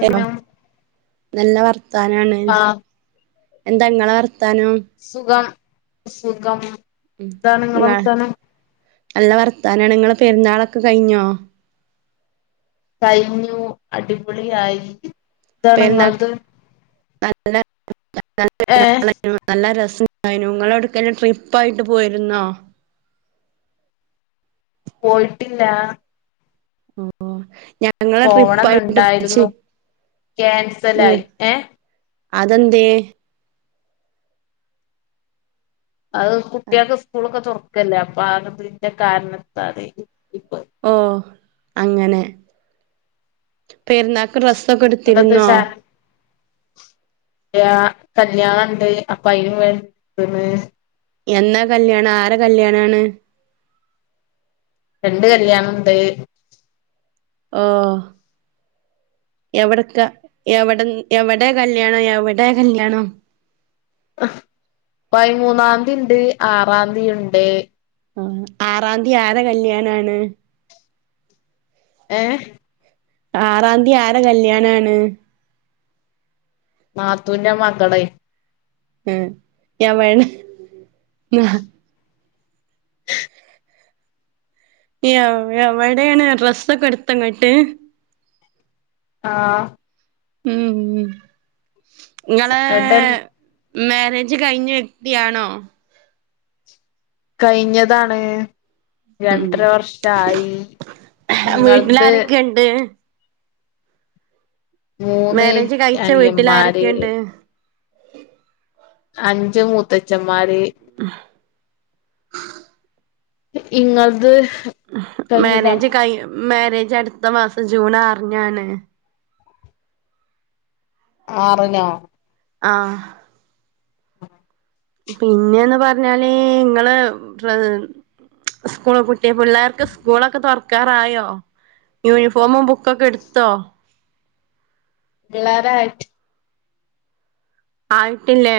കേട്ടോ നല്ല വർത്താനാണ് ആഹ് എന്താ ഇങ്ങളെ വർത്താനം സുഖം സുഖം ഉം എന്താണ് നിങ്ങളെ [unintelligible] വർത്താനം നല്ല വർത്താനണ് ഇങ്ങളെ പെരുന്നാളൊക്കെ കഴിഞ്ഞോ കഴിഞ്ഞു അടിപൊളിയായി എന്താണ് പെരുന്നാക്ക് ഇങ്ങളത് [unintelligible] ഏഹ് നല്ല രസം ഉണ്ടായിനിന്നു ഇങ്ങള് എവ്ട്ക്കേലും ട്രിപ്പ് ആയിട്ട് പോയിരുന്നോ പോയിട്ടില്ല ഒ ഓ [unintelligible] ഞങ്ങള് ട്രിപ്പായിട്ട്ച്ച് പോവണംന്നുണ്ടായിരുന്നു ഉ ക്യാൻസലായി [unintelligible] ഏഹ് അതെന്തേ അത് കുട്ടിയൾക്ക് സ്കൂളൊക്കെ തുറക്കല്ലെ അപ്പ ആ [unintelligible] കാരണത്താല് ഇപ്പൊ ഓഹ് അങ്ങനെ പെരുന്ന- ഡ്രസ്സൊക്കെ ഇട് അത്ട്ത്ത്വച്ച ഇല്യാ കല്ല്യാണണ്ട് അപ്പൊ അയിന് വേണ്ടി ഇടുത്തത് എന്നാ കല്ല്യാണം ആരെ കല്ല്യാണ ആണ് രണ്ട് കല്ല്യാണ ണ്ട് ഓഹ് എവിട്ക്ക എവിടെ കല്ല്യാണം എവിടെ കല്ല്യാണം പൈമൂന്നാംന്തിണ്ട് ആറാംന്തിണ്ട് ആ ആറാംന്തി ആരെ കല്ല്യാണ ആണ് ഏഹ് ആറാന്തി ആരെ കല്ല്യാണാണ് നാത്തൂന്റെ മകളൈ ഉം എവടെ [unintelligible] എവടേണ് ഡ്രസൊക്കെ എടുത്തോ ഇങ്ങട്ട് ആഹ് ഉം ഉം ഇങ്ങളെ ഏട്ടൻ മാര്യേജ് കഴിഞ്ഞ വ്യക്തിയാണോ കഴിഞ്ഞതാണ് ഉം രണ്ടര വർഷായി ഇങ്ങളത് ഏ ഹ് മൂന്ന് മേരേജ് കഴിച്ച വീട്ടിൽ അനിയന്മാര് ആരൊക്കെണ്ട് അഞ്ച് മൂത്തച്ഛമ്മാര് [inaudible] ഇങ്ങള്ത് മേരേജ് കൈ മേരേജ് അട്ത്ത മാസം ജൂൺ ആർനാണ് ആറ്നോ ആഹ് ആ പിന്നെന്ന് പർഞ്ഞാല് ങ്ങള് ഡ്രെ സ്കൂള് പൂട്ടിയ പിള്ളേർക്ക് സ്കൂളൊക്കെ തൊർക്കാറായോ യൂനി ഫോമും ബുക്കൊക്കെ ഇട്ത്തോ പിള്ളേരായി ആയിട്ടില്ലേ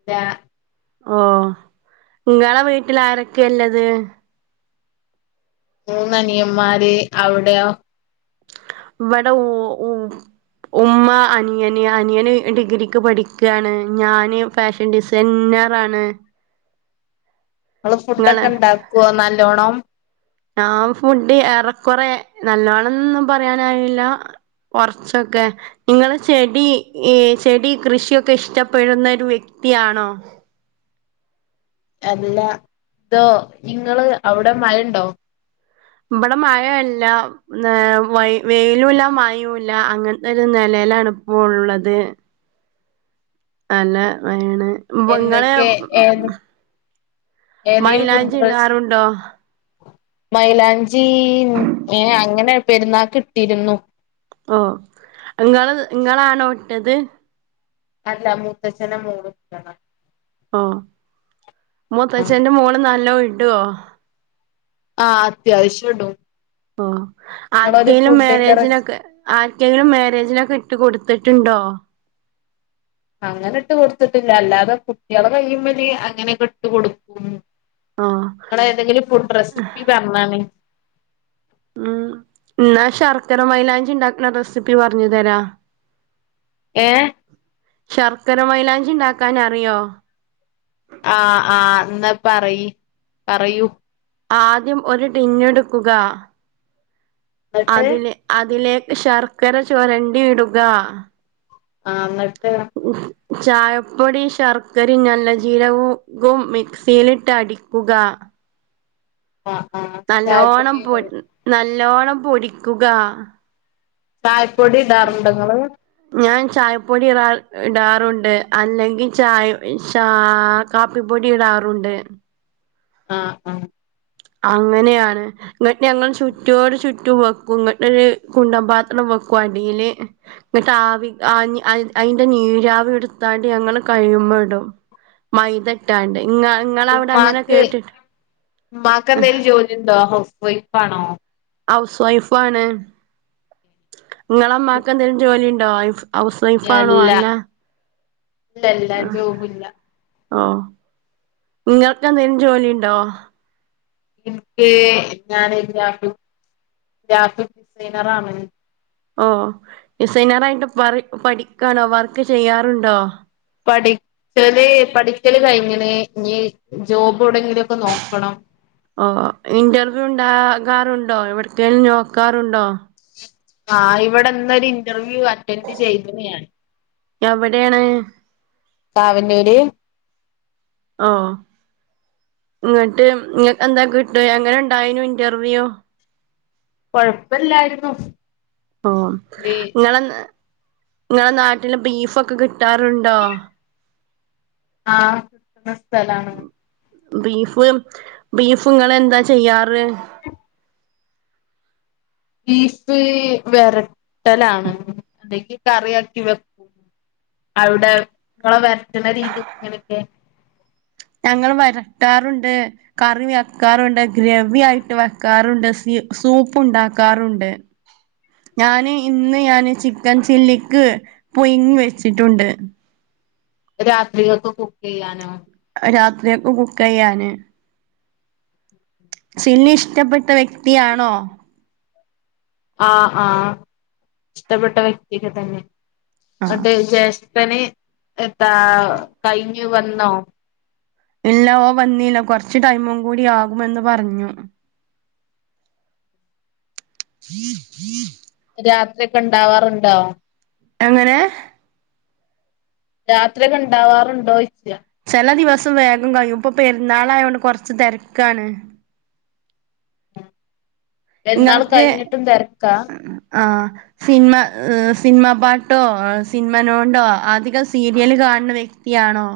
ല്ലാ ഉം ങ്ങള വീട്ടില് ആരെക്കെല്ലത് മൂന്നനിയമ്മാര് അവ്ടെയോ വടെ ഊ ഉം ഉമ്മ അനിയന് അനിയന് ഡിഗ്രിക്ക് പഠിക്കാണ് ഞാന് ഫാഷൻ ഡിസൈന്നറാണ് ങ്ങള് ഫുഡൊക്കെ നിങ്ങള് ഇണ്ടാക്കോ നല്ലോണം ഞാം ഫുഡ് ഏറെക്കൊറെ നല്ലോണംന്നും പറയാനായില്ല കൊർച്ചൊക്കെ ഇങ്ങള് ചെടി ചെടി കൃഷിയൊക്കെ ഇഷ്ടപ്പെടുന്ന ഒരു വ്യക്തിയാണോ അല്ല തോ ഇങ്ങള് അവ്ടെ മഴണ്ടോ ഇബട. മഴ ല്ല ഏ വയി വെയിലു ഇല്ല മയു ഇല്ല അങ്ങൻത്തെ ഒരു നെലെലാണ് ഇപ്പോ ഉള്ളത് നല്ല മയെണ് വ്ങ്ങള് എന്തൊക്കെ ഏത് ഏതെങ്കിലും മൈലാഞ്ചി ഫുഡ് റെസിപ്പി ഇടാറുണ്ടോ മൈലാഞ്ചി ഏ അങ്ങനെ പെരുന്നാക്ക്. ഇട്ടിരുന്നു ഓ ഇങ്ങള് ഇങ്ങളാണോട്ടത് അല്ല മൂത്തച്ചന്റെ മോള് ഇട്ടത ഓ മൂത്തച്ചന്റെ മോള് നല്ലോ ഇടോ ആ അത്യാവശ്യ ഇടും ഓ നിങ്ങളൊരു ആര്ക്കെലും ഫുഡിന്റെ റെസി മേരേജിനൊക്കെ ആര്ക്കെങ്കിലും മേരേജിനോക്കെ ഇട്ട് കൊടുത്തിട്ട്ണ്ടോ അങ്ങനെ ഇട്ട് കൊട്ത്തിട്ടില്ല അല്ലാതെ കുട്ടിയളെ കയ്യ്മ്മല് അങ്ങനൊക്കെ ഇട്ട് കൊടുക്കും ഓ ഇങ്ങള് ഏതെങ്കിലും ഫുഡ് റെസ്പ്പി പർഞ്ഞാണി ഉം ന്നാ ശർക്കര മൈലാഞ്ചി ഇണ്ടാക്ക്ണ റെസിപ്പി പർഞ് തരാ ഏ ശർക്കര മൈലാഞ്ചി ഇണ്ടാക്കാൻ അറിയോ ആ ആ ന്നാ പറയി പറയൂ ആദ്യം ഒരു ട്ടിന്ന്ട്ക്കുക എന്നിട്ട് അതിലെ അതിലേക്ക് ശർക്കര ചുരണ്ടി ഇടുക ആ ന്നട്ട് ചായപ്പൊടി ശർക്കരിം നല്ല ജീരകു കും മിക്സിയിലിട്ട് അടിക്കുക ആ ആ നല്ലോണം പൊ നല്ലോണം പൊടിക്കുക ചായപ്പൊടി ഇടാറുണ്ടോ ഇങ്ങള് ഞാൻ ചായപ്പൊടി ഇട ഇടാറുണ്ട് അല്ലെങ്കി ചായ ചാ കാപ്പി പൊടി ഇടാറുണ്ട് ആ അങ്ങനെയാണ് ന്നട്ട് ഞങ്ങള് ചുറ്റൊട് ചുറ്റും വെക്കും ങ്ങട്ടര് കുണ്ടം പാത്രം വെക്കും അടീല് എന്നിട്ട് ആവി ആ ആ അയിന്റെ നീരാവി എടുത്താട്ട് ഞങ്ങള് കഴിമേടും മൈദ ഇട്ടാണ്ട് ഇങ്ങ ഇങ്ങളെ അവിടെ അങ്ങനെ ഉമ്മാക്ക് കേട്ടിട്ട് ഉമ്മാക്ക് എന്തേലും ജോലി ഉണ്ടോ ഹൗസ് വെഫാണോ ഹൗസ് വൈഫാണ് ഇങ്ങളമ്മാക്ക് എന്തേലും ജോലിണ്ടോ വൈഫ് ഹൗസ് വൈഫ് ആണോ ആന്നാ ലല്ല ജോബ് ഇല്ല ഓഹ് നിങ്ങൾക്ക് എന്തേലും ജോലി ഉണ്ടോ? എനിക്ക് ഞാന് [unintelligible] ഗ്രാഫിക്സ് ഡിസൈനർ ആണ്. ഓഹ് ഡിസൈനർ ആയിട്ട് പ പഠിക്കാണോ, വർക്ക് ചെയ്യാറ് ഉണ്ടോ? പഠിക്കാല് പഠിക്കാല് കഴിഞ്ഞ, ഇനി ജോബ് എവിടെയെങ്കിലും ഒക്കെ നോക്കണം. ഓ ഇന്റർവ്യൂ ഇണ്ടാകാറുണ്ടോ, എവിടേക്കേലും നോക്കാറ് ഉണ്ടോ? ആഹ് ഇവിടെ ഇന്ന് ഒരു ഇന്റർവ്യൂ അറ്റൻഡ് ചെയ്യുകയാണ്. എവിടെയാണ്? [unintelligible] ഓ ഇങ്ങോട്ട് ഇങ്ങൾക്ക് എന്താ കിട്ടിവാ എങ്ങനെ ഇണ്ടായാനൂ ഇന്റർവ്യൂ കൊഴപ്പ്യല്ലായിരുന്നു ഓ ഇങ്ങളെ ന ഇങ്ങളെ നാട്ടില് ബീഫൊക്കെ കിട്ടാറ്ണ്ടോ ആഹ് നിർത്തലാണ് ബീഫ് ബീഫ് ഇങ്ങളന്താ ചെയ്യ്യാറ് ബീഫ് വെരട്ടാലാണ് അല്ലങ്കി കറിയാക്കി വെക്കും അവിടെ ങ്ങളെ വരത്തുന്ന രീതി എങ്ങനൊക്കെ ഞങ്ങൾ വരട്ടാറുണ്ട് കറി വെക്കാറുണ്ട് ഗ്രവി ആയിട്ട് വെക്കാറുണ്ട് സി സൂപ്പ് ഉണ്ടാക്കാറുണ്ട് [inaudible] ഞാന് ഇന്ന് ഞാന് ചിക്കൻ ചില്ലിക്ക് പുയിങ്ങി വെച്ചിട്ടുണ്ട് രാത്രിക്കെക്ക് കുക്ക് ചെയ്യാനോ രാത്രിയൊക് കുക്ക് ചെയ്യാന് ചില്ലി ഇഷ്ടപ്പെട്ട വ്യക്തിയാണോ ആ ആ ഇഷ്ടപ്പെട്ട വ്യക്തിയൊക്കെ തന്നെ ആഹ് ന്നിട്ട് ജെ ട്ടന് എത്താ കഴിഞ്ഞു വന്നോ ഇല്ല ഓൻ വന്നില്ല കുറച് ടൈമും കൂടി ആകുമെന്ന് പറഞ്ഞു [unintelligible] രാത്രി ഒക്കെ ഇണ്ടാവാറുണ്ടോ എങ്ങനെ രാത്രിയൊക്കെ ഇണ്ടാവാറുണ്ടോ ചോയ്ച്ചാ ചെല ദിവസം വേഗം കഴിയും ഇപ്പൊ പെരുന്നാളായതോണ്ട് കൊറച്ച് തിരക്കാണ് പെരുന്നാൾ നിങ്ങൾക്ക് കഴിഞ്ഞിട്ടും തിരക്കാ ആ സിനിമ സിനിമ പാട്ടോ സിനിമനോടോ അധികം സീരിയല് കാണുന്ന വ്യക് ത്തി ആണോ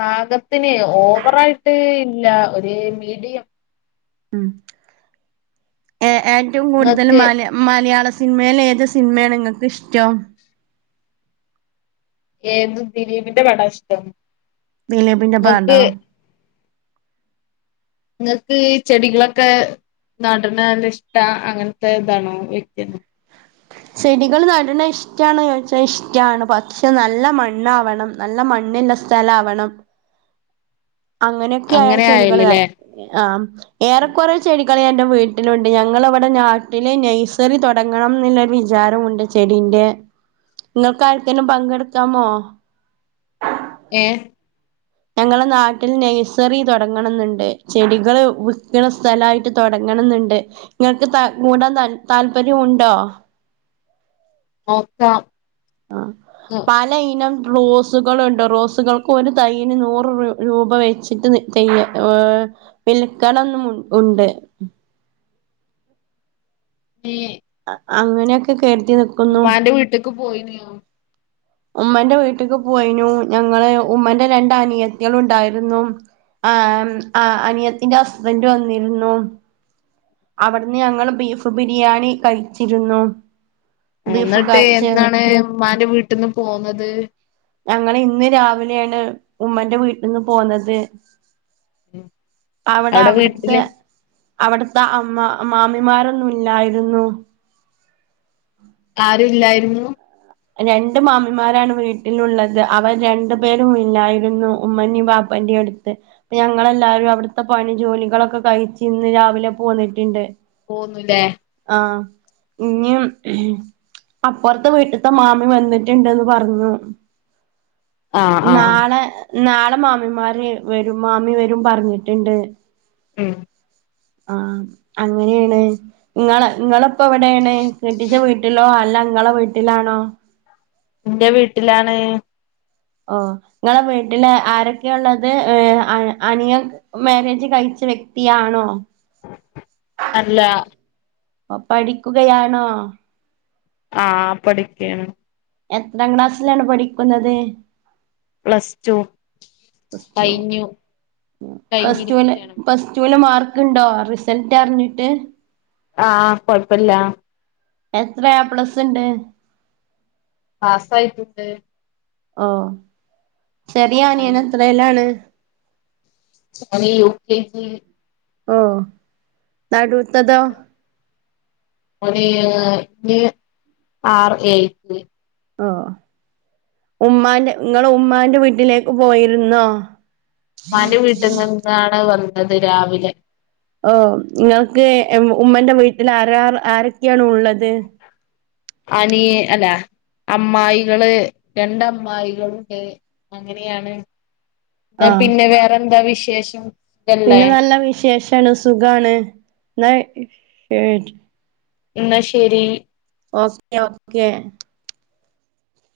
പാകത്തിന് ഓവറായിട്ട് ഇല്ല ഒരു മീഡിയം ഉ ഏ ഏറ്റവും കൂടുതൽ ഇങ്ങക്ക് മല മലയാള സിനിമേൽ ഏത് സിനിമേണ് ങ്ങൾക്ക് ഇഷ്ടം ഏത് ദിലീപിന്റെ പടാ ഇഷ്ടം ദിലീപിന്റെ പടോ ഇങ്ങക്ക് ങ്ങക്ക് ചെടികളൊക്കെ നടണല്ലെ ഇഷ്ട അങ്ങനത്തെ ഇതാണോ വ്യക്തിയാണോ ചെടികൾ നടണ ഇഷ്ടണോ ചോദിച്ചാൽ ഇഷ്ടമാണ് പക്ഷെ നല്ല മണ്ണാവണം നല്ല മണ്ണില്ല സ്ഥലം ആവണം അങ്ങനെയൊക്കെ ആയ അങ്ങനെ ചെടികൾ ആയില്ലല്ലേ ആ ഏറെ കൊറെ ചെടികൾ എന്റെ വീട്ടിലുണ്ട് ഞങ്ങൾ ഇവിടെ നാട്ടിലെ നെയ്സറി തൊ- ടങ്ങണന്നുള്ള വിചാരോണ്ട് ചെടിന്റെ ങ്ങൾക്ക് ആർക്കേങ്കിലും പങ്കെടുക്കാമോ ഏ ഞങ്ങള നാട്ടിൽ നഴ്സറി തുടങ്ങണന്നുണ്ട് ചെടികള് വിക്കണ സ്ഥലയിട്ട് തുടങ്ങണന്നുണ്ട് ങ്ങക്ക് കൂടാൻ ത താല്പര്യം ഉണ്ടോ നോക്കാം അ പല ഇനം റോസ് സുകളുണ്ട്‌ റോസുകൾക്ക് ഒരു തയ്യന് നൂറ് രൂപ വെച്ചിട്ട് ചെയ്യ ഏ വിൽക്കണംന്ന് മു ഉണ്ട് മേ അങ്ങനെയൊക്കെ കെരുതി നി ഉമ്മാന്റെ വീട്ട്ക്ക് പോയിനി ഉമ്മന്റെ വീട്ടിക്ക് പോയിനു ഞങ്ങള് ഉമ്മന്റെ രണ്ട് അനിയത്തികളു ഉണ്ടായിരുന്നു ആ അനിയത്തിന്റെ ഹസ്ബൻഡ് വന്നിരുന്നു അവിടുന്ന് ഞങ്ങള് ബീഫ് ബിരിയാണി കഴിച്ചിരുന്നു ബീഫ് ന്നിട്ട് കഴിച്ച് എന്താണ് ഇമ്മാന്റെ വീട്ടിന്ന് പോന്നത് ഞങ്ങള് ഇന്ന് രാവിലെണ് ഉമ്മന്റെ വീട്ടിന്ന് പോന്നത് അവിടെ അവിടുത്തെ അവിടുത്തെ അമ്മ മാമിമാരൊന്നും ഇല്ലായിരുന്നു ആരുല്ലായിരുന്നു രണ്ട് മാമ്മിമാരാണ് വീട്ടിലുള്ളത് അവർ രണ്ടു പേരും ഇല്ലായിരുന്നു ഉമ്മനിം ബാബു- വണ്ടി എടുത്ത് പ്പ ഞങ്ങളെല്ലാരും അവിടുത്തെ പണി ജോലികളൊക്കെ കഴിച്ച് ഇന്ന് രാവിലെ പോന്നിട്ട്ണ്ട്. പോന്നുല്ലേ. ആഹ് ഇന്നിം അപ്പുറത്തെ വീട്ട്. ത്ത മാമി വന്നിട്ടുണ്ടന്ന് പറഞ്ഞു. ആഹ് ആഹ് നാളെ നാളെ മാമിമാര് വരും മാമി വരും പറഞ്ഞിട്ടുണ്ട്. ഉം ആഹ് അങ്ങനെയാണ് ങ്ങളെ ങ്ങളെ. പ്പം വിടേണ് കെട്ടിച്ച വീട്ടിലോ അല്ല ങ്ങളെ വീട്ടിലാണോ? ന്റെ വീട്ടിലാണ്. ഓഹ് ങ്ങളെ വീട്ടില് ആരൊക്കെയ ഉള്ളത് ഏ അനിയ. മാരേജ് കഴിച്ച വ്യക്തിയാണോ? അല്ല. ഓഹ് പഠിക്കുകയാണോ? ആഹ് പഠിക്കാണ്. എത്രാം ക്ലാസ്സിലാണ് പഠിക്കുന്നത് പ്ലസ് ടു. പ്ലസ് ടു ഓ കഴിഞ്ഞു ഉം പ്ലസ് ടുൽ കഴിഞ്ഞിരിക്കയാണ് പ്ലസ്ടു ൽ മാർക്ക്. ക്ക്ണ്ടോ റിസൾട്ട് അറിഞ്ഞിട്ട്. ആഹ് കൊഴപ്പല്ല. എത്ര എ പ്ലസ് ഉണ്ട്? പാസായ്ട്ട്ണ്ട്. ഓഹ് ചെറിയ അനിയൻ എത്രാല്ലാണ്? അവൻ യു കെ ജി യില് ഓഹ് നടൂത്തതോ? ഓന് ഇനി ആറ് ഏഴിക്ക്. ഓഹ് ഉമ്മാന്റെ ങ്ങള് ഉമ്മാന്റെ വീട്ടിലേക്ക് പോയിരുന്നോ? മ്മാന്റെ വീട്ടിന്ന് ഇന്നാണ് വന്നത് രാവിലെ. ഓഹ് നിങ്ങൾക്ക് ഏ ഉമ്മന്റെ വീട്ടിൽ ആരാ ആരൊക്കെയാണ് ഉള്ളത്? അനിയ അല്ല അമ്മായികള് രണ്ടമ്മായികള്ണ്ട്. അങ്ങനെയാണ് എന്നാ ആഹ് പിന്നെ വേറെ എന്താ വിശേഷം? ഇതല്ലേ പിന്നെ നല്ല വിശേഷാണ് സുഖാണ് ന്നാ. [unintelligible] ഇന്ന ശരി. Okay okay.